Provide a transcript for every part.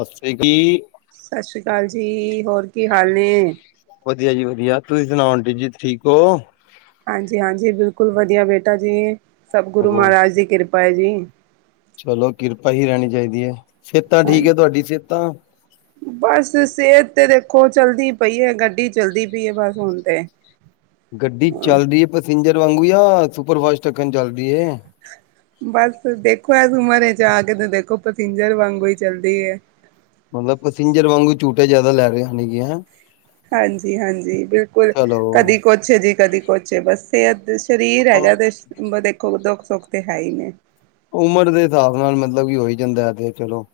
ਹਸਰੀ ਕੀ? ਸਤਿ ਸ਼੍ਰੀ ਅਕਾਲ ਜੀ, ਹੋਰ ਕੀ ਹਾਲ ਨੇ? ਵਧੀਆ ਜੀ, ਵਧੀਆ। ਤੁਸੀਂ ਸੁਣਾਓ, ਆਂਟੀ ਜੀ ਠੀਕ ਹੋ? ਹਾਂਜੀ-ਹਾਂਜੀ, ਬਿਲਕੁਲ ਵਧੀਆ ਬੇਟਾ ਜੀ। ਸਭ ਗੁਰੂ ਹੋਰ ਮਹਾਰਾਜ ਦੀ ਕਿਰਪਾ ਏ ਜੀ। ਚਲੋ ਕਿਰਪਾ ਹੀ ਰਹਿਣੀ ਚਾਹੀਦੀ ਹੈ, ਸਿਹਤਾਂ ਠੀਕ ਹਾਂਜੀ। ਹੈ, ਤੁਹਾਡੀ ਸਿਹਤਾਂ? ਬਸ, ਸਿਹਤ ਤੇ ਦੇਖੋ ਚਲਦੀ ਪਈ ਏ, ਗੱਡੀ ਚੱਲਦੀ ਪਈ ਏ, ਬਸ ਹੁਣ ਤੇ। ਗੱਡੀ ਹਾਂ, ਚੱਲਦੀ ਪਸੇਂਜਰ ਵਾਂਗੂ ਯਾ, ਸੁਪਰ ਫਾਸਟ ਅੱਕਣ ਚੱਲਦੀ ਏ? ਬਸ, ਦੇਖੋ ਇਸ ਉੱਮਰਚ ਆਕੇ ਤੇ ਦੇਖੋ, ਪਸੰਜਰ ਵਾਂਗੂ ਈ ਚੱਲਦੀ ਏ। ਮਤਲਬ ਪਸਿੰਜਰ ਵਾਂਗੂ ਝੂਟੇ ਜਿਆਦਾ ਲੈ ਰਹੇ ਨ ਗੀਆਂ। ਹਾਂਜੀ-ਹਾਂਜੀ, ਬਿਲਕੁਲ। ਚਲੋ। ਕਦੀ-ਕੁਛ ਜੀ, ਕਦੀ ਕੁਛ ਏ, ਬਸ। ਤੇ ਸਰੀਰ ਹੈਗਾ ਤੇ, ਦੇਖੋ ਦੁੱਖ-ਸੁੱਖ ਤੇ ਹੈਹੀ ਨੇ। ਉਮਰ ਦੇ ਹਿਸਾਬ ਨਾਲ ਮਤਲਬ ਕਿ ਹੋਹੀ ਜਾਂਦਾ ਹੈ, ਤੇ ਚਲੋ।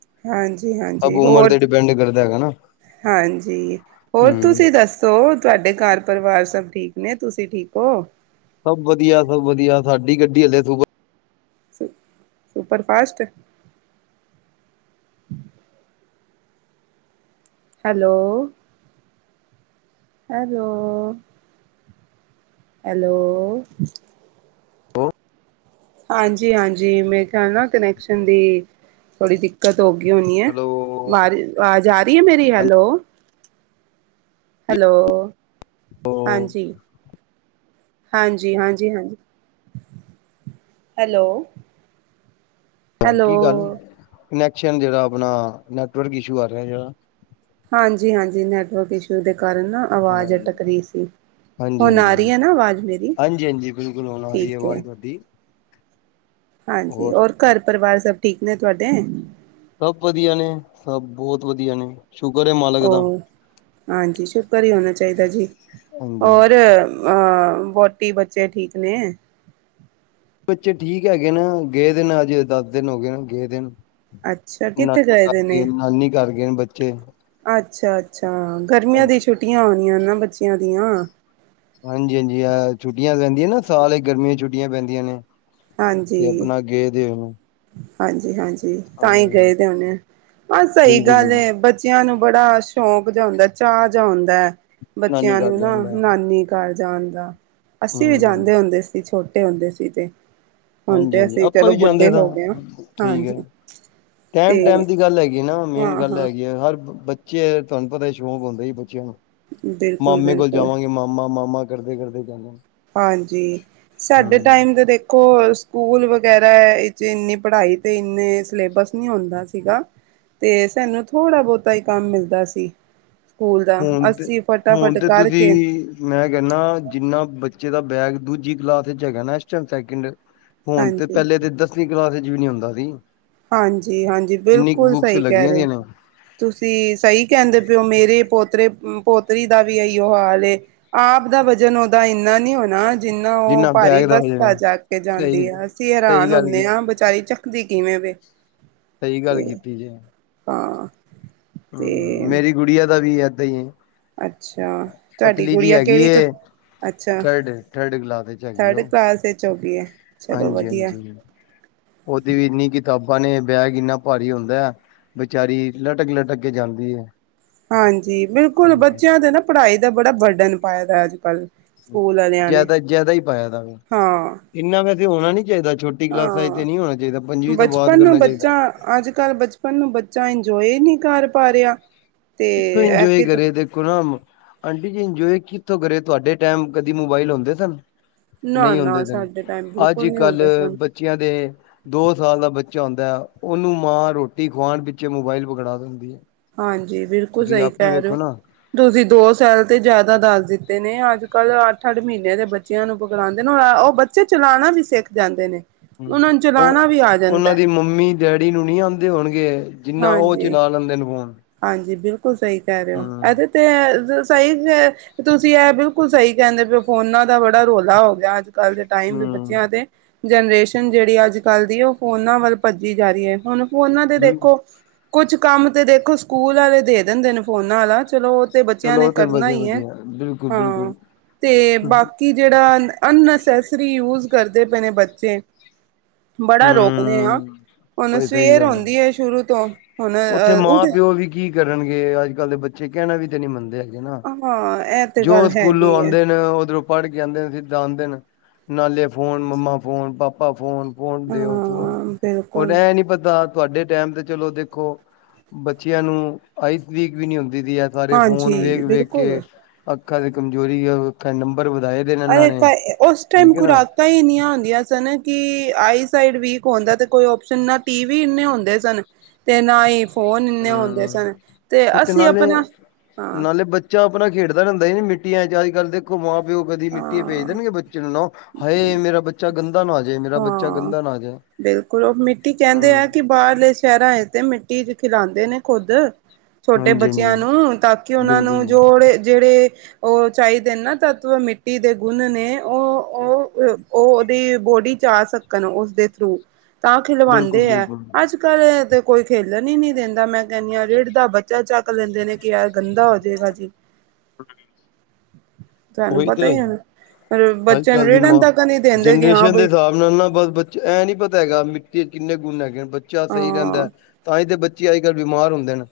ਸਭ ਹਾਂਜੀ-ਹਾਂਜੀ, ਉਮਰ ਹੋਰ, ਤੇ ਡਿਪੈਂਡ ਕਰਦਾ ਹੈਗਾ ਨਾ। ਹੂੰ ਹਾਂਜੀ। ਹੋਰ, ਤੁਸੀਂ ਦੱਸ ਤੁਹਾਡੇ ਘਰ ਪਰਿਵਾਰ ਸਭ ਠੀਕ ਨੇ ਤੁਸੀਂ ਠੀਕ ਹੋ? ਸਭ ਵਧੀਆ ਸਭ ਵਧੀਆ ਸਾਡੀ ਗੱਡੀ ਹਲੇੇ ਸੂਪਰ ਸੁੂਪਰ ਫਾਸਟ। ਹਮ। ਹੈਲੋ? ਆਹੋ। ਹੈਲੋ। ਹਾਂਜੀ ਹਾਂਜੀ ਮੈਂ ਕਿਹਾ ਨਾ ਕਨੈਕਸ਼ਨ ਦੀ ਥੋੜੀ ਦਿੱਕਤ ਦਿੱਕਤ ਹੋ ਗਈ ਹੋਣੀ ਹੈ। ਹੈਲੋ ਆਵਾਜ਼ ਆ ਰਹੀ ਹੈ ਮੇਰੀ ਹੈਲੋ? ਹਾਂਜੀ ਹੈਲੋ ਹਾਂਜੀ। ਹਾਂਜੀ ਹਾਂਜੀ ਹਾਂਜੀ ਹੈਲੋ। ਹਾਂ ਕੀ ਗੱਲ ਹੈਲੋ ਕਨੈਕਸ਼ਨ ਜਿਹੜਾ ਆਪਣਾ ਨੈਟਵਰਕ ਇਸ਼ੂ ਆ ਰਿਹਾ ਜਿਹੜਾ। ਹਾਂਜੀ ਹਾਂਜੀ ਨੈਟਵਰਕ ਇਸ਼ੂ ਦੇ ਕਾਰਨ ਨਾ ਆਵਾਜ਼ ਹਾਂਜੀ ਅਟਕ ਰਹੀ ਸੀ। ਹਾਂਜੀ ਹੁਣ ਹਾਂਜੀ ਆ ਰਹੀ ਹਾਂਜੀ ਹੈ ਨਾ ਆਵਾਜ਼ ਮੇਰੀ ਹਾਂਜੀ ਹਾਂਜੀ ਬਿਲਕੁਲ ਹੁਣ ਆ ਰਹੀ ਹੈ ਠੀਕ ਹੈ‌। ਆਵਾਜ਼ ਤੁਹਾਡੀ ਹਾਂਜੀ ਹੋਰ ਔਰ ਘਰ ਪਰਿਵਾਰ ਸਭ ਠੀਕ ਨੇ ਤੁਹਾਡੇ? ਸਭ ਵਧੀਆ ਨੇ ਸਭ ਬਹੁਤ ਵਧੀਆ ਨੇ ਸ਼ੁਕਰ ਐ ਮਾਲਕ ਦਾ। ਉਹ ਹਾਂਜੀ ਸ਼ੁਕਰ ਹੀ ਹੋਣਾ ਚਾਹੀਦਾ ਜੀ ਹਾਂਜੀ ਹੋਰ। ਅ ਵਹੁਟੀ ਬੱਚੇ ਠੀਕ ਨੇ। ਬੱਚੇ ਠੀਕ ਹੈਗੇ ਨਾ ਗਏ ਦੇ ਨ ਅਜੇ ਦੱਸ ਦਿਨ ਹੋ ਗਏ ਨੇ ਗਏ ਦੇ ਨੂੰ। ਅੱਛਾ ਕਿੱਥੇ ਗਏ ਦੇ ਨੇ ਨਾਨੀ ਘਰ ਗਏ ਨੇ ਬੱਚੇ। ਅੱਛਾ ਅੱਛਾ ਗਰਮੀਆਂ ਦੀ ਹਾਂਜੀ ਛੁੱਟੀਆਂ ਹੋਣੀਆਂ ਨਾ ਬੱਚਿਆਂ ਦੀਆਂ। ਹਾਂਜੀ ਹਾਂਜੀ ਆ ਛੁੱਟੀਆਂ ਪੈਂਦੀਆਂ ਨਾ ਸਾਲ ਗਰਮੀਆਂ ਛੁੱਟੀਆਂ ਪੈਂਦੀਆਂ ਨੇ। ਤੇ ਹਾਂਜੀ ਆਪਣਾ ਗਏ ਦੇ ਹੋਏ ਨੇ ਹਾਂਜੀ ਹਾਂਜੀ। ਹਾਂ ਤਾਂ ਹੀ ਗਏ ਤੇ ਹਣੇ ਆ ਬ ਸਹੀ ਬਿਲਕੁਲ ਗੱਲ ਬਿਲਕੁਲ ਹੈ ਬ ਬੱਚਿਆਂ ਨੂੰ ਬੜਾ ਸ਼ੌਂਕ ਜਾ ਆਂਦਾ ਚਾਹ ਜ ਆਉਂਦਾ ਹੈ ਨਾਨੀ ਬੱਚਿਆਂ ਘਰ ਨੂੰ ਨਾ ਜਾਣ ਦਾ ਨਾਨੀ ਘਰ ਜਾਣ ਦਾ ਅਸੀਂ ਵੀ ਹੂੰ ਜਾਂਦੇ ਹੁੰਦੇ ਸੀ ਛੋਟੇ ਹੁੰਦੇ ਸੀ ਤੇ ਹੁਣ ਹਾਂਜੀ ਤੇ ਹਾਂਜੀ ਅਸੀਂ ਆਪਾਂ ਵੀ ਚਲੋ ਬੁੱਢੇ ਜਾਂਦੇ ਹੋ ਗਏ ਹਾਂ ਸ ਠੀਕ ਹਾਂਜੀ ਹੈ। ਟੈਮ ਤੇ ਟਾਈਮ ਦੀ ਗੱਲ ਹੈਗੀ ਨਾ ਮੇਨ ਹਾਂ ਗੱਲ ਹਾਂ ਹੈਗੀ ਆ ਹਰ ਬ ਬੱਚੇ ਤੁਹਾਨੂੰ ਪਤਾ ਹੀ ਸ਼ੌਕ ਹੁੰਦਾ ਸੀ ਬੱਚਿਆਂ ਨੂੰ ਬਿਲਕੁਲ ਮਾਮੇ ਕੋਲ ਬਿਲਕੁਲ ਜਾਵਾਂਗੇ ਮਾਮਾ ਮਾਮਾ ਕਰਦੇ ਕਰਦੇ ਜਾਂਦੇ। ਹਾਂਜੀ ਹਮ ਸਾਡੇ ਟਾਈਮ ਦੇ ਦੇਖ ਦੇਖੋ ਸਕੂਲ ਵਗੈਰਾ ਵਿੱਚ ਇੰਨੀ ਪੜ੍ਹਾਈ ਤੇ ਇੰਨੇ ਸਿਲੇਬਸ ਨਹੀਂ ਹੁੰਦਾ ਸੀਗਾ। ਤੇ ਸਾਨੂੰ ਥੋੜ੍ਹਾ ਬਹੁਤਾ ਹੀ ਕੰਮ ਮਿਲਦਾ ਸੀ। ਸਕੂਲ ਦਾ ਹੁਣ ਤੇ ਅਸੀਂ ਹੁਣ ਫਟਾਫਟ ਤੇ ਤੁਸੀਂ ਕਰਕੇ ਮੈਂ ਕਹਿੰਦਾ ਜਿੰਨਾ ਬੱਚੇ ਦਾ ਬੈਗ ਦੂਜੀ ਕਲਾਸ ਚ ਹੈਗਾ ਨਾ ਇਸ ਟਾਈਮ ਸੈਕਿੰਡ ਹੁਣ ਤੇ ਹਾਂਜੀ ਪਹਿਲੇ ਤੇ ਦਸਵੀਂ ਕਲਾਸ ਚ ਵੀ ਨਹੀਂ ਹੁੰਦਾ ਸੀ। ਹਾਂਜੀ ਹਾਂਜੀ ਇੰਨੀ ਕੁ ਬਿਲਕੁਲ ਬੁੱਕਸ ਸਹੀ ਕਹਿ ਲੱਗੀਆਂ ਰਹੇ ਦੀਆਂ ਹੋ। ਨੇ ਤੁਸੀਂ ਸਹੀ ਕਹਿੰਦੇ ਪੇ ਓ ਮੇਰੇ ਪੋਤਰੇ ਪੋਤਰੀ ਦਾ ਵੀ ਇਹੀਓ ਹਾਲ ਹੈ। ਆਪ ਦਾ ਵਜ਼ਨ ਓਹਦਾ ਇੰਨਾ ਨੀ ਹੋਣਾ ਜਿੰਨਾ ਉਹ ਭਾਰੀ ਬੈਗ ਦਾ ਵਜਨ ਬੱਸਤਾ ਹੈ ਚੱਕੇ ਕੇ ਜਾਂਦੀ ਸਹੀ ਆ ਅਸੀਂ ਸਹੀ ਹੈਰਾਨ ਗੱਲ ਕੀ ਹੁੰਦੇ ਹਾਂ ਵਿਚਾਰੀ ਚ ਦੀ ਕਿਵੇਂ ਵੇ। ਸਹੀ ਗੱਲ ਤੇ ਕੀਤੀ ਜੇ। ਹਾਂ। ਤੇ ਹਮ ਮੇਰੀ ਗੁੜੀਆਂ ਦਾ ਵੀ ਏਦਾਂ ਹੀ ਹੈ। ਅੱਛਾ ਤੁਹਾਡੀ ਪਤਲੀ ਜੀ ਗੁੜੀਆ ਹੈਗੀ ਕਿਹੜੀ ਏ ਅੱਛਾ ਥਰਡ ਥਰਡ ਕਲਾਸ ਵਿੱਚ ਹੈਗੀ ਥਰਡ ਉਹ ਕਲਾਸ ਵਿੱਚ ਹੋਗੀ ਹੈ। ਚਲੋ ਹਾਂਜੀ ਵਧੀਆ ਹਾਂਜੀ ਉਹਦੀ ਵੀ ਇੰਨੀ ਕਿਤਾਬਾਂ ਨੇ ਬੈਗ ਇੰਨਾ ਭਾਰੀ ਹੁੰਦਾ ਹੈ। ਬੇਚਾਰੀ ਲਟਕ ਲਟਕ ਕੇ ਜਾਂਦੀ ਹੈ। ਹਾਂਜੀ ਬਿਲਕੁਲ ਬੱਚਿਆਂ ਦੇ ਨਾ ਪੜ੍ਹਾਈ ਦਾ ਬੜਾ ਬਰਡਨ ਪਾਇ ਦਾ ਅੱਜ ਕੱਲ੍ਹ ਜਿਆਦਾ ਜਿਆਦਾ ਹੀ ਪਾਇਆ ਤਾ ਹਾਂ ਇੰਨਾ ਵੈਸੇ ਹੋਣਾ ਨੀ ਚਾਹੀਦਾ ਛੋਟਾ ਕਲਾਸਾਂ ਹਾਂ ਇੱਥੇ ਨਹੀਂ ਹੋਣਾ ਚਾਹੀਦਾ ਪੰਜਵੀਂ ਤੋਂ ਬਾਅਦ ਬਚਪਨ ਨੂੰ ਕਰਨਾ ਬੱਚਾ ਚਾਹੀਦਾ। ਅੱਜ ਕੱਲ੍ਹ ਬਚਪਨ ਨੂੰ ਬੱਚਾ ਇੰਜੋਏ ਨਹੀਂ ਕਰ ਪਾ ਰਿਹਾ। ਤੇ ਕਿੋਂ ਇਹ ਇੰਜੋਏ ਕਿ ਕਰੇ ਦੇਖੋ ਨਾ ਆਂਟੀ ਜੀ ਇੰਜੋਏ ਕਿੱਥੋਂ ਕਰੇ ਤੁਹਾਡੇ ਟਾਈਮ ਕਦੀ ਮੋਬਾਈਲ ਹੁੰਦੇ ਸਨ। ਨਾ ਨਹੀਂ ਨਾ ਹੁੰਂਦੇ ਦਿਨ ਸਾਡੇ ਟਾਈਮ ਬਿਲਕੁਲ ਅੱਜ ਨੀ ਹੁੰਦਾ ਕੱਲ੍ਹ ਸਨ ਬੱਚਿਆਂ ਦੇ ਦੋ ਸਾਲ ਦਾ ਬੱਚਾਹੁੰਂਦਾ ਹੈ ਉਹਨੂੰ ਮਾਂ ਰੋਟੀ ਖਵਾਉਣ ਪਿਛੇ ਮੋਬਾਇਲ ਪਕੜਾ ਦਿੰਦੀ ਹੈ। ਹਾਂਜੀ ਬਿਲਕੁਲ ਤੁਸੀਂ ਸਹੀ ਆਪੇ ਕਹਿ ਰਹੇ ਹੋ। ਵੇਖੋ ਨਾ ਤੁਸੀਂ ਦੋ ਸੈਾਲ ਤੇ ਜ਼ਿਆਦਾ ਦੱਸ ਦਿੱਤੇ ਨੇ ਅੱਜ ਕੱਲ੍ਹ ਅੱਠ ਅੱਠ ਮਹੀਨਿਆਂ ਦੇ ਬੱਚਿਆਂ ਨੂੰ ਪਕੜਾਂਦੇ ਨੇ ਉਹ ਬ ਬੱਚੇ ਚਲਾਉਣਾ ਵੀ ਸਿੱਖ ਜਾਂਦੇ ਨੇ ਹੂੰ, ਉਹਨਾਂ ਨੂੰ ਉਹ ਚਲਾਉਣਾ ਵੀ ਆ ਉਹਨਾਂ ਜਾਂਦਾ ਦੀ ਮੰਮੀ ਡੈਡੀ ਨੂੰ ਨਹੀਂ ਆਉਂਦੇ ਹੋਣਗੇ ਜਿੰਨਾ ਉਹ ਹਾਂਜੀ ਚਲਾ ਲੈਂਦੇ ਨੇ ਫੋਨ ਹਾਂਜੀ ਬਿਲਕੁਲ ਸਹੀ ਕਹਿ ਰਹੇ ਹੋ ਹਮ ਇਹਦੇ ਤੇ ਸਹੀ ਹੈ ਤੁਸੀਂ ਇਹ ਬਿਲਕੁਲ ਸਹੀ ਕਹਿੰਦੇ ਪ ਫੋਨਾ ਦਾ ਬੜਾ ਰੌਲਾ ਹੋ ਗਿਆ ਅੱਜ ਕੱਲ੍ਹ ਟਾਈਮ ਦੇ ਹਮ ਬੱਚਿਆਂ ਅਤੇ ਜਨਰੇਸ਼ਨ ਜਿਹੜੀ ਅੱਜ ਕੱਲ੍ਹ ਦੀ ਉਹ ਫੋਨਾਂ ਵੱਲ ਭੱਜੀ ਜਾ ਰਹੀ ਹੈ ਹੁਣ ਉਹਨਾਂ ਤੇ ਬਿਲਕੁਲ ਦੇਖੋ ਕੁਛ ਕੰਮ ਤੇ ਦੇਖੋ ਸਕੂਲ ਵਾਲੇ ਦੇ ਦਿੰਦੇ ਨੇ ਫੋਨਾਂ ਵਾਲਾ ਚਲੋ ਤੇ ਬੱਚਿਆਂ ਚਲੋ ਨੇ ਉਹ ਤੇ ਕਰਨਾ ਵਧੀਆ ਹੀ ਹੈ ਵਧੀਆ ਬਿਲਕੁਲ ਹਾਂ ਬਿਲਕੁਲ ਤੇ ਬਾਕੀ ਜਿਹੜਾ ਅਨਨਸੈਸਰੀ ਯੂਜ ਕਰਦੇ ਪਏ ਨੇ ਬੱਚੇ ਬੜਾ ਰੋਕਦੇ ਆ ਹਮ ਹੁਣ ਬਈ ਸਹੀ ਸਵੇਰ ਗੱਲ ਆਉਂਦੀ ਹੈ ਸ਼ੁਰੂ ਤੋਂ ਹੁਣ ਉੱਥੇ ਅਹ ਉੱਠ ਮਾਂ ਪਿਓ ਵੀ ਕੀ ਕਰਨਗੇ ਅੱਜ ਕੱਲ੍ਹ ਦੇ ਬੱਚੇ ਕਹਿਣਾ ਵੀ ਤੇ ਨਹੀਂ ਮੰਨਦੇ ਹੈਗੇ। ਨਾ ਹਾਂ ਇਹ ਤੇ ਜੋ ਗੱਲ ਸਕੂਲੋਂ ਹੈਗੀ ਹੈ ਆਉਂਦੇ ਨੇ ਉਧਰੋਂ ਪੜ ਕੇ ਆਉਂ ਦੇ ਨੇ ਨਾਲੇ phone mumma phone papa phone phone ਦਿਓ ਥ ਹਾਂ ਉਹਨੇ ਬਿਲਕੁਲ ਐ ਨੀ ਪਤਾ ਤੁਆਡੇ ਟੈਮ ਤੇ ਚਲੋ ਦੇਖੋ ਬੱਚਿਆਂ ਨੂੰ ਆਈਸ ਵੀਕ ਵੀ ਨੀ ਹੁੰਦੀ ਥੀ ਫੋਨ ਹਾਂਜੀ ਵੇਖ ਵੇਖ ਬਿਲਕੁਲ ਕੇ ਅੱਖਾਂ ਦੀ ਕਮਜ਼ੋਰੀ, ਅੱਖਾਂ ਨੰਬਰ ਵਧਾਏ ਦੇ ਨੇ ਇਹਨਾਂ ਅ ਨੇ ਤਾਂ ਉਸ ਟਾਈਮ ਠੀਕ ਹੈ ਨਾ। ਖੁਰਾਕਾਂ ਈ ਇੰਨੀਆਂ ਹੁੰਦੀਆਂ ਸਨ ਕਿ ਆਈ ਸਾਈਡ ਵੀਕ ਹੁੰਦਾ ਤੇ ਕੋਈ ਓਪਸ਼ਨ ਨਾ ਟੀ ਵੀ ਏਨੇ ਹੁੰਦੇ ਸਨ ਤੇ ਨਾ ਈ ਫੋਨ ਏਨੇ ਹੁੰਦੇ ਸਨ ਹਮ। ਤੇ ਉਤੇ ਅਸੀਂ ਨਾਲੇ ਆਪਣਾ ਹਾਂ। ਨਾਲੇ ਬੱਚਾ ਆਪਣਾ ਖੇਡਦਾ ਰਹਿੰਦਾ ਸੀ ਮਿੱਟੀਆਂ 'ਚ। ਅੱਜ ਕੱਲ ਦੇਖੋ ਮਾਂ ਪਿਓ ਕਦੀ ਮਿੱਟੀ 'ਚ ਭੇਜ ਹਾਂ ਦੇਣਗੇ ਬੱਚੇ ਨੂੰ ਨਾ। ਹਾਏ ਮੇਰਾ ਬੱਚਾ ਗੰਦਾ ਨਾ ਓ ਜੇ -ਮੇਰਾ ਬੱਚਾ ਹਾਂ ਗੰਦਾ ਨਾ ਓ ਜੇ ਹਾਂ ਬਾਰਲੇ ਸ਼ੈਰਾਂ ਵਿਚ ਤੇ ਮਿੱਟੀ ਚ ਖਿਲਾਂਦੇ ਨੇ ਖੁੱਦ। ਛੋਟੇ ਹਾਂਜੀ ਬੱਚਿਆਂ ਹਾਂਜੀ ਨੂੰ ਤਾਂ ਕਿ ਓਨਾਂ ਬਿਲਕੁਲ ਨੂੰ ਜੋੜੇ ਜੇੜੇ ਓ ਚਾਈਦੇ ਨੇ ਨਾ ਤੱਤਵ ਮਿੱਟੀ ਦੇ ਗੁਣ ਨੇ। ਓ ਓਦੀ ਬੋਡੀ ਜਾ ਸਕਣ ਉਸਦੇ ਥਰੂ ਤਾਂ ਬਿਲਕੁਲ ਖਿਲਵਾਉਂਦੇ ਹੈ ਬਿਲਕੁਲ ਅੱਜ ਕੱਲ ਕੋਈ ਖੇਲਣ ਹੀ ਨਹੀਂ ਦਿੰਦਾ ਮੈਂ ਕਹਿੰਦੀ ਹਾਂ ਰੇੜ ਦਾ ਬੱਚਾ ਚੱਕ ਲੈਂਦੇ ਨੇ ਕਿ ਯਾਰ ਗੰਦਾ ਹੋਜੇਗਾ ਜੀ। ਅ ਤੁਹਾਨੂੰ ਉਹੀ ਪਤਾ ਤੇ ਹੀ ਹੈ ਨਾ ਅੱਜ ਬੱਚਿਆਂ ਨੂੰ ਕੱਲ ਦੀ ਰਿੜਨ ਮਾਂ ਤੱਕ ਨਹੀਂ ਦਿੰਦੇ ਕਿ ਹਾਂ ਜਨਰੇਸ਼ਨ ਦੇ ਬਈ ਹੁਣਨਾ ਬਸ ਬੱਚਾ ਐਂ ਨੀ ਪਤਾ ਹੈਗਾ ਮਿੱਟੀ ਚ ਕਿੰਨੇ ਗੁਨ ਹੈਗੇ ਬੱਚਾ ਸਹੀ ਹਾਂ ਰਹਿੰਦਾ। ਦੇ ਬੱਚੇ ਅੱਜ ਕੱਲ੍ਹ ਬਿਮਾਰ ਹੁੰਦੇ ਨੇ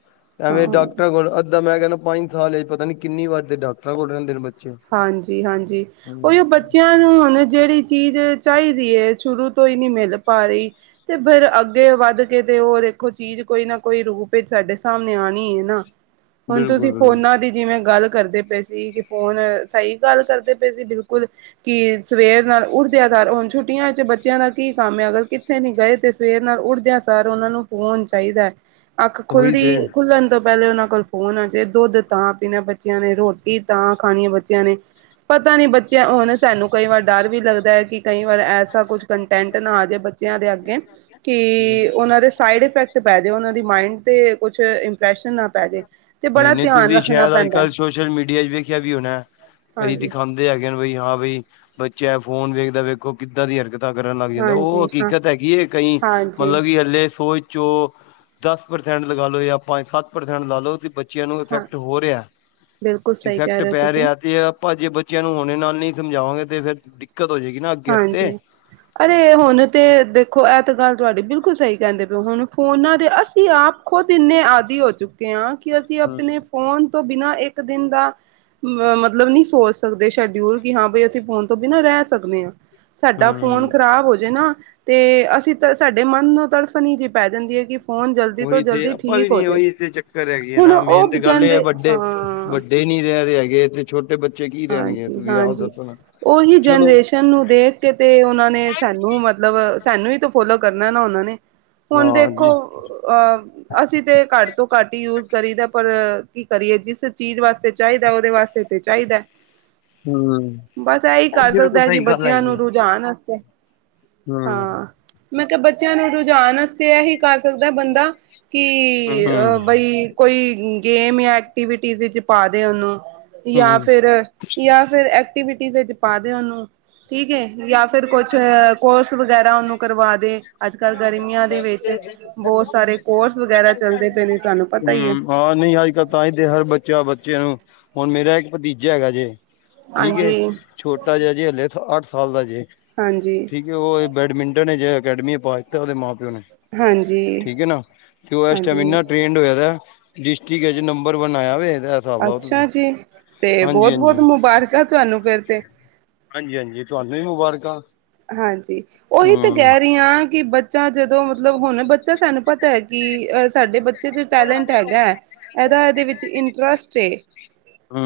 ਐਵੇਂ ਹਾਂ ਡਾਕਟਰਾਂ ਕੋਲ ਅੱਧਾਂ ਮੈਂ ਕਹਿਿੰਦਾ ਪੰਜ ਸਾਲੇ ਜ ਪਤਾ ਨੀ ਕਿੰਨੀ ਵਾਰ ਦੇ ਡਾਕਟਰਾਂ ਕੋਲ ਰਹਿੰਦੇ ਨੇ ਬੱਚੇ ਹਾਂਜੀ ਹਾਂਜੀ ਹੂੰ, ਉਹਹੀ ਉਹ ਬੱਚਿਆਂ ਨੂੰ ਹੁਣ ਜਿਹੜੀ ਚੀਜ਼ ਚਾਹੀਦੀ ਹੈ ਸ਼ੁਰੂ ਤੋਂ ਹੀ ਨਹੀਂ ਮਿਲ ਪਾ ਰੀ ਤੇ ਫਿਰ ਅੱਗੇ ਵੱਧ ਕੇ ਤੇ ਉਹ ਦੇਖੋ ਚੀਜ਼ ਕੋਈ ਨਾ ਕੋਈ ਰੂਪ ਵਿੱਚ ਸਾਡੇ ਸਾਹਮਣੇ ਆਉਣੀ ਹੈ ਨਾ ਹੁਣ ਤੁਸੀਂ ਬਿਲਕੁਲ ਬਿਲਕੁਲ ਫੋਨਾਂ ਦੀ ਜਿਵੇਂ ਗੱਲ ਕਰਦੇ ਪਏ ਸੀ ਕਿ ਫੋਨ ਸਹੀ ਗੱਲ ਕਰਦੇ ਪਏ ਸੀ ਬਿਲਕੁਲ। ਕਿ ਸਵੇਰ ਨਾਲ ਉੱਠਦਿਆਂ ਸਾਰ ਹੁਣ ਛੁੱਟੀਆਂ ਚ ਬੱਚਿਆਂ ਦਾ ਕੀ ਕੰਮ ਆ ਅਗਰ ਗਏ ਤੇ ਸਵੇਰ ਨਾਲ ਉੱਠਦਿਆਂ ਸਾਰ ਓਨਾਂ ਨੂੰ ਫੋਨ ਚਾਈਦਾ। ਅੱਖ ਉਹੀ ਖੁੱਲਦੀ ਤੇ ਖੁੱਲਣ ਤੋਂ ਪੈਲੇ ਓਨਾਂ ਕੋਲ ਹੋਨਾ ਚਾਈਦਾ ਦੁੱਧ ਤਾਂ ਪੀਣਾ ਬੱਚਿਆਂ ਨੇ ਰੋਟੀ ਤਾਂ ਖਾਣੀ ਏ ਬਚ ਨੇ ਪਤਾ ਨੀ ਬੱਚਿਆਂ ਉਣ ਸਾਨੂੰ ਕਈ ਵਾਰ ਡਰ ਵੀ ਲੱਗਦਾ ਐ ਕੀ ਕਈ ਵਾਰ ਐਸਾ ਕੁਛ ਕੰਟੈਂਟ ਨਾ ਆ ਜੇ ਬੱਚਿਆਂ ਦੇ ਅੱਗੇ ਕਿ ਓਨਾਂ ਦੇ ਸਾਈਡ ਇਫੈਕਟ ਪੈ ਜੇ ਓਨਾਂ ਦੀ ਮਾਇੰਡ ਤੇ ਕੁਛ ਇੰਪ੍ਰੈਸ਼ਨ ਨਾ ਪੈ ਜੇ ਤੇ ਨਹੀਂ ਬੜਾ ਨਹੀਂ ਧਿਆਨ ਤੁਸੀਂ ਰੱਖਣਾ ਸ਼ਾਇਦ ਅੱਜ ਪੈਂਦਾ। ਕੱਲ੍ਹ ਸੋਸ਼ਲ ਮੀਡੀਆ ਚ ਵੇਖਿਆ ਵੀ ਓਨਾ ਕਈ ਹਾਂਜੀ ਦਿਖਾਦ- ਦੇ ਨੇ ਹੈਗੇ ਬਈ ਹਾਂ ਬਈ ਬੱਚਾ ਐ ਫੋਨ ਵੇਖਦਾ ਵੇਖੋ ਕਿੱਦਾਂ ਦੀ ਹਰਕਤ- ਕਰਨ ਲੱਗ ਜਾਂਦੇ, ਓ ਹਾਂਜੀ ਹਾਂ ਹਕੀਕਤ ਹੈਗੀ ਐ ਕਈ ਹਾਂਜੀ ਮਤਲਬ ਕਿ ਹੱਲੇ ਸੋਚ ਚੋ ਦਸ ਪ੍ਰਸੈਂਟ ਲਗਾਲੋ ਜਾਂ ਪੰਜ, ਸੱਤ ਪ੍ਰਸੈਂਟ ਲਾ ਲੋ ਤੇ ਬੇ ਬੱਚੇ ਆ ਨੂੰ ਹਾਂ ਇਫੈਕਟ ਹੋ ਰਿਆ। ਬਿਲਕੁਲ ਸਹੀ ਕਹਿ ਇਫੈਕਟ ਰਹੇ ਹੋ ਪੈ ਤੁਸੀਂ ਰਿਆ ਤੇ ਆਪਾਂ ਜੇ ਬਚ- ਬੱਚਿਆਂ ਨੂੰ ਹੁਣੇ ਨਾਲ ਨੀ ਸਮਝਾਵਾਂਗੇ ਤੇ ਫੇਰ ਦਿੱਕਤ ਹੋ ਜਾਏਗੀ ਨਾ। ਅੱਗੇ ਆਸਤੇ। ਹਾਂਜੀ। ਅਰੇ ਹੁਣ ਤਾਂ ਦੇਖੋ ਐ ਤੇ ਗੱਲ ਤੁਆਡੀ ਬਿਲਕੁਲ ਸਈ ਕੇਂਦੇ ਪਏ ਓ। ਹੁਣ ਫੋਨਾਂ ਦੇ ਅਸੀਂ ਆਪ ਖੁਦ ਇੰਨੇ ਆਦਿ ਹੋ ਚੁੱਕੇ ਆ ਕੀ ਅਸੀਂ ਹੂੰ ਆਪਣੇ ਫੋਨ ਤੋਂ ਬਿਨਾਂ ਇੱਕ ਦਿਨ ਦਾ- ਅ ਮਤਲਬ ਨਹੀਂ ਸੋਚ ਸਕਦੇ ਸ਼ਡਿਊਲ ਕੀ ਹਾਂ ਬਈ ਅਸੀਂ ਫੋਨ ਤੋਂ ਬਿਨਾਂ ਰੈ ਸਕਦੇ ਆਂ। ਸਾਡਾ ਫੋਨ ਹੂੰ ਖ਼ਰਾਬ ਹੋ ਜੇ ਨਾ- ਤੇ ਅਸੀਂ ਤਾਂ ਸਾਡੇ ਮਨ ਨੂੰ ਤੜਫਨੀ ਜੀ ਪੈ ਜਾਂਦੀ ਐ ਕਿ- ਫੋਨ ਜਲਦੀ ਤੋਂ ਓਹੀ ਤੇ ਜਲਦੀ ਆਪਾਂ ਵੀ ਠੀਕ ਹੋ ਨੀ ਜੇ ਓਹੀ ਤੇ ਚੱਕਰ ਹੈਗੀ ਆ ਹੁਣ ਨਾ ਮੇਨ ਉਹ ਤੇ ਗੱਲ ਜਨ ਏ ਆ, ਵੱਡੇ ਹਾਂ ਵੱ- ਡੇ ਨੀ ਰੈ ਰੇ ਹੈਗੇ ਏਥੇ, ਛੋਟੇ ਬੱਚੇ ਕੀ ਰਹਿਣਗੇ ਹਾਂਜੀ ਤੁਸੀਂ ਆਪ ਹਾਂਜੀ ਦੱਸੋ। ਉਹੀ ਚਲੋ- ਜਨਰੇਸ਼ਨ ਨੂੰ ਦੇਖ ਕੇ ਤੇ ਓਨਾਂ ਨੇ ਸਾਨੂੰ ਮਤਲਬ ਸਾਨੂੰ ਈ ਤੇ ਫੋਲੋ ਕਰਨਾ ਨਾ ਓਨਾਂ ਨੇ। ਹੁਣ ਦੇਖੋ ਹਾਂਜੀ ਅਹ ਅਸੀਂ ਤੇ ਘੱਟ ਤੋਂ ਘੱਟ ਈ ਯੂਜ ਕਰੀ ਦਾ। ਪਰ ਕੀ ਕਰੀਏ ਜਿਸ ਚੀਜ਼ ਵਾਸਤੇ ਚਾਈਦਾ ਓਦੇ ਵਾਸਤੇ- ਤੇ ਚਾਈਦਾ। ਹੂੰ ਅ ਬਸ ਐਈ ਕਰ ਸਕਦਾ ਐ ਕੀ ਬੱਚਿਆਂ ਨੂੰ ਰੁਝਾਨ ਅਸਤੇ। ਹੂੰ ਹਾਂ, ਮੈਂ ਕਿਆ ਬੱਚਿਆਂ ਨੂੰ ਰੁਝਾਨ ਅਸ ਤੇ ਏਹੀ ਕਰ ਸਕਦਾ ਬੰਦਾ ਕਿ ਹੂੰ ਅ ਹੂੰ ਬਈ ਕੋਈ ਗੇਮ ਯਾਂ ਐਕਟੀਵਿਟੀਜ਼ ਵਿੱਚ ਪਾਦੇ ਉਹਨੂੰ ਯਾਂ ਹੂੰ ਫਿਰ ਯਾਂ ਫਿਰ ਐਕਟੀਵਿਟੀ ਵਿੱਚ ਪਾਦੇ ਉਹਨੂੰ ਠੀਕ ਏ, ਯਾਂ ਫਿਰ ਕੁਛ ਕੋਰਸ ਵ ਵਗੈਰਾ ਉਹਨੂੰ ਕਰਵਾ ਦੇ ਅੱਜ -ਕੱਲ੍ਹ ਗਰਮੀਆਂ ਦੇ ਵਿੱਚ, ਬਹੁਤ ਸਾਰੇ ਕੋਰਸ ਵਗੈਰਾ ਚੱਲਦੇ ਪਏ ਨੇ ਤਾਨੂੰ ਹਮ, ਹਾਂ ਨਹੀਂ ਅੱਜ ਕੱਲ ਤਾਂਹੀ ਤੇ ਹਰ ਬੱਚਾ ਬੱਚਿਆਂ ਨੂੰ, ਹੁਣ ਮੇਰਾ ਇੱਕ ਭਤੀਜਾ ਹੈਗਾ ਜੇ, ਠੀਕ ਏ। ਹਾਂਜੀ ਛੋਟਾ ਜਿਹਾ ਜੇ ਹਲੇ, ਅੱਠ ਸਾਲ ਦਾ ਜੇ। ਹਾਂਜੀ। ਠੀਕ ਐ, ਉਹ ਬੈਡਮਿੰਟਨ ਜਿ ਅਕੈਡਮੀ ਓਦੇ ਮਾਂ ਪਿਓ ਨੇ, ਹਾਂਜੀ ਠੀਕ ਏ ਨਾ ਤੇ ਓ ਏਸ ਟੈਮ ਹਾਂਜੀ ਇਨਾ ਟ੍ਰੇਡ ਹੋਇਆ ਦਾ। ਡਿਸਟ੍ਰਿਕ'ਚ ਨੰਬਰ ਵਨ ਆਇਆ ਵੇ। ਹਿਸਾਬ ਲਾਓ ਅੱਛਾ ਤੁਸੀਂ ਜੀ ਤੇ ਹਾਂਜੀ ਬੋਤ-ਬੋਤ ਹਾਂਜੀ ਮੁਬਾਰਕ ਤੁਆਨੂੰ ਫੇਰ ਤੇ। ਹਾਂਜੀ -ਹਾਂਜੀ, ਤੁਆਨੂੰ ਵੀ ਮੁਬਾਰਕਾਂ। ਹਾਂਜੀ, ਓਈ ਤੇ ਹਮ ਕੈ ਰੀ ਆਂ ਕੀ ਬੱਚਾ ਜਦੋਂ ਮਤਲਬ ਹੁਣ ਬੱਚਾ ਸਾਨੂੰ ਪਤਾ- ਐ ਕੀ ਅਹ ਸਾਡੇ ਬੱਚੇ- ਬੱਚੇ ਚ ਟੈਲੈਂਟ ਹੈਗਾ, ਏਦਾ ਏਦੇ ਵਿੱਚ ਇੰਟਰਸਟ ਏ।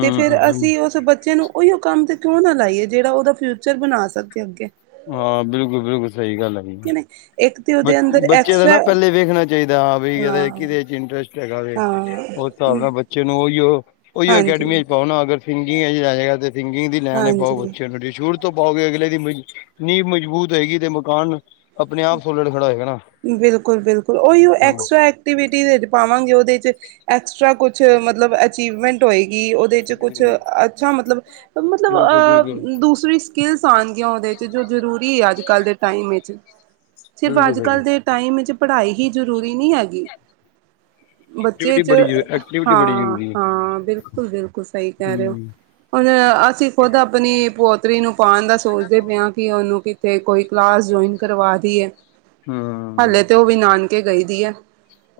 ਤੇ ਫਿਰ ਅਸੀਂ ਓਸ ਬੱਚੇ ਨੂੰ- ਓਈਓ ਕੰਮ ਤੇ ਕਿਉਂ ਨਾ ਲਾਈਏ ਜੇੜਾ ਓਦਾ ਫਿਊਚਰ ਬਣਾ ਸਕੇ ਅੱਗੇ। ਹਾਂ, ਬਿਲਕੁਲ-ਬਿਲਕੁਲ, ਸਈ ਗੱਲ ਐ ਬਈ। [inaudible] ਉਹਦੇ ਬਚ ਅੰਦਰ ਬੱਚੇਆ ਦਾ ਨਾ ਐਕਸਟਰਾ ਪਹਿਲੇ ਵੇਖਣਾ ਚਾਹੀਦਾ, ਹਾਂ ਬਈ ਇਹਦਾ ਹਾਂ ਕਿਦੇ ਚ ਇੰਟਰਸਟ ਹੈਗਾ ਵੇ ਹਾਂ ਹਿਸਾਬ ਨਾਲ ਬੱਚੇ ਨੂੰ ਉਹੀਓ, ਉਹੀਓ ਅਕੈਡਮੀ ਹਾਂਜੀ ਚ ਪਾਉ ਨਾ ਅਗਰ ਸਿੰਗਿੰਗ ਚ ਜਾਏਗਾ ਤੇ ਸਿੰਗਿੰਗ ਦੀ ਲੈਣੇ ਪਾਓ ਹਾਂਜੀ ਬੱਚਿਆਂ ਨੂੰ ਸ਼ੁਰੂ ਤੋਂ ਤੋਂ ਪਾਓਗੇ ਅਗਲੇ ਦੀ, ਨੀਂਹ ਮਜ਼ਬੂਤ ਹੋਏਗੀ ਤੇ ਮਕਾਨ, ਆਪਣੇ ਆਪ ਥੋਲੜ ਖੜਾ ਹੋਏਗਾ ਨਾ। ਬਿਲਕੁਲ-ਬਿਲਕੁਲ, ਓਈ ਓ ਐਕਸਟਰਾ ਐਕ ਐਕਟਿਵੀਟਜ ਚ ਪਾਵਾਂਗੇ ਉਹਦੇ ਚ ਐਕਸਟਰਾ ਕੁਛ ਮਤਲਬ ਅਚੀਵਮੈਂਟ ਹੋਏਗੀ ਓਦੇ ਚ ਕੁਛ ਹੂੰ ਅੱਛਾ ਮਤਲਬ, ਮਤਲਬ ਬਿਲਕੁਲ ਬਿਲਕੁਲ ਅ ਦੂਸਰੀ ਸਕਿਲਸ ਆਨਗੀਆਂ ਉਦੇ ਚ ਜੋ ਜ਼ਰੂਰੀ ਐ ਅੱਜ ਕੱਲ੍ਹ ਦੇ ਟਾਈਮ ਵਿੱਚ, ਸਿਰਫ ਬਿਲਕੁਲ ਅੱਜ ਸਹੀ ਕੱਲ੍ਹ ਟਾਈਮ ਚ ਪੜ੍ਹਾਈ ਹੀ ਜ਼ਰੂਰੀ ਨੀ ਹੈਗੀ। ਬੱਚੇ ਐਕਟੀਵਿਟੀ ਚ ਬੜੀ ਜ਼ਰੂ ਐਕਟੀਵਿਟੀ ਬੜੀ ਹਾਂ ਜ਼ਰੂਰੀ ਹੈ। ਹਾਂ ਬਿਲਕੁਲ ਬਿਲਕੁਲ ਸਹੀ ਕਹਿ ਰਏ ਓ ਹੂੰ ਹੁਣ ਅਸੀਂ ਖੁਦ ਆਪਨੀ ਪੋਤਰੀ ਨੂੰ ਪਾਨ ਦਾ ਸੋਚਦੇ ਪਏ ਆਂ ਕਿ ਉਹਨੂੰ ਕੀ ਤੇ ਕੋਈ ਕਲਾਸ ਜੌਇਨ ਕਰਵਾ ਦੀ ਏ। ਹੂੰ ਹੂੰ ਹਲੇ ਤੇ ਓ ਵੀ ਨਾਨਕੇ ਗਈ ਦੀ ਐ।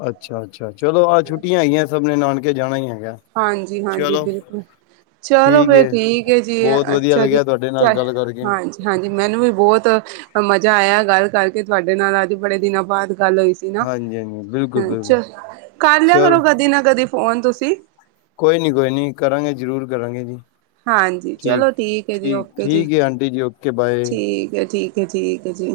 ਅੱਛਾ ਅੱਛਾ ਚਲੋ, ਆਹ ਛੁੱਟੀਆਂ ਹੈਗੀਆਂ ਸਭ ਨੇ ਨਾਨਕੇ ਜਾਣਾ ਈ ਹੈਗਾ। ਹਾਂਜੀ ਹਾਂਜੀ, ਚਲੋ ਬਿਲਕੁਲ। ਚਲੋ ਠੀਕ ਫਿਰ ਹੈ ਠੀਕ ਏ ਜੀ, ਬਹੁਤ ਵਧੀਆ ਅੱਛਾ ਜੀ ਲੱਗਿਆ ਤੁਹਾਡੇ ਚ ਨਾਲ ਗੱਲ ਕਰਕੇ। ਹਾਂਜੀ। ਹਾਂਜੀ ਮੈਨੂੰ ਵੀ ਬਹੁਤ ਮਜ਼ਾ ਆਇਆ ਗੱਲ ਕਰਕੇ ਤੁਆਡੇ ਨਾਲ ਅੱਜ ਬੜੇ ਦਿਨਾਂ ਬਾਅਦ ਗੱਲ ਹੋਈ। ਹਾਂਜੀ ਹਾਂਜੀ ਬਿਲਕੁਲ ਬਿਲਕੁਲ [unintelligible] ਕਰ ਲਿਆ ਕਰੋ ਚਲੋ ਕਦੀ ਨਾ ਕਦੀ ਫੋਨ ਤੁਸੀ। ਕੋਈ ਨੀ ਕੋਈ ਨੀ ਕਰਾਂਗੇ, ਜ਼ਰੂਰ ਕਰਾਂਗੇ ਜੀ। ਹਾਂਜੀ ਚਲੋ ਠੀਕ ਐ ਜੀ ਓਕੇ ਜੀ ਠੀਕ ਹੈ ਆਂਟੀ ਜੀ ਓਕੇ ਬਾਏ। ਠੀਕ ਐ ਠੀਕ। ਓ ਠੀਕ ਐ ਜੀ।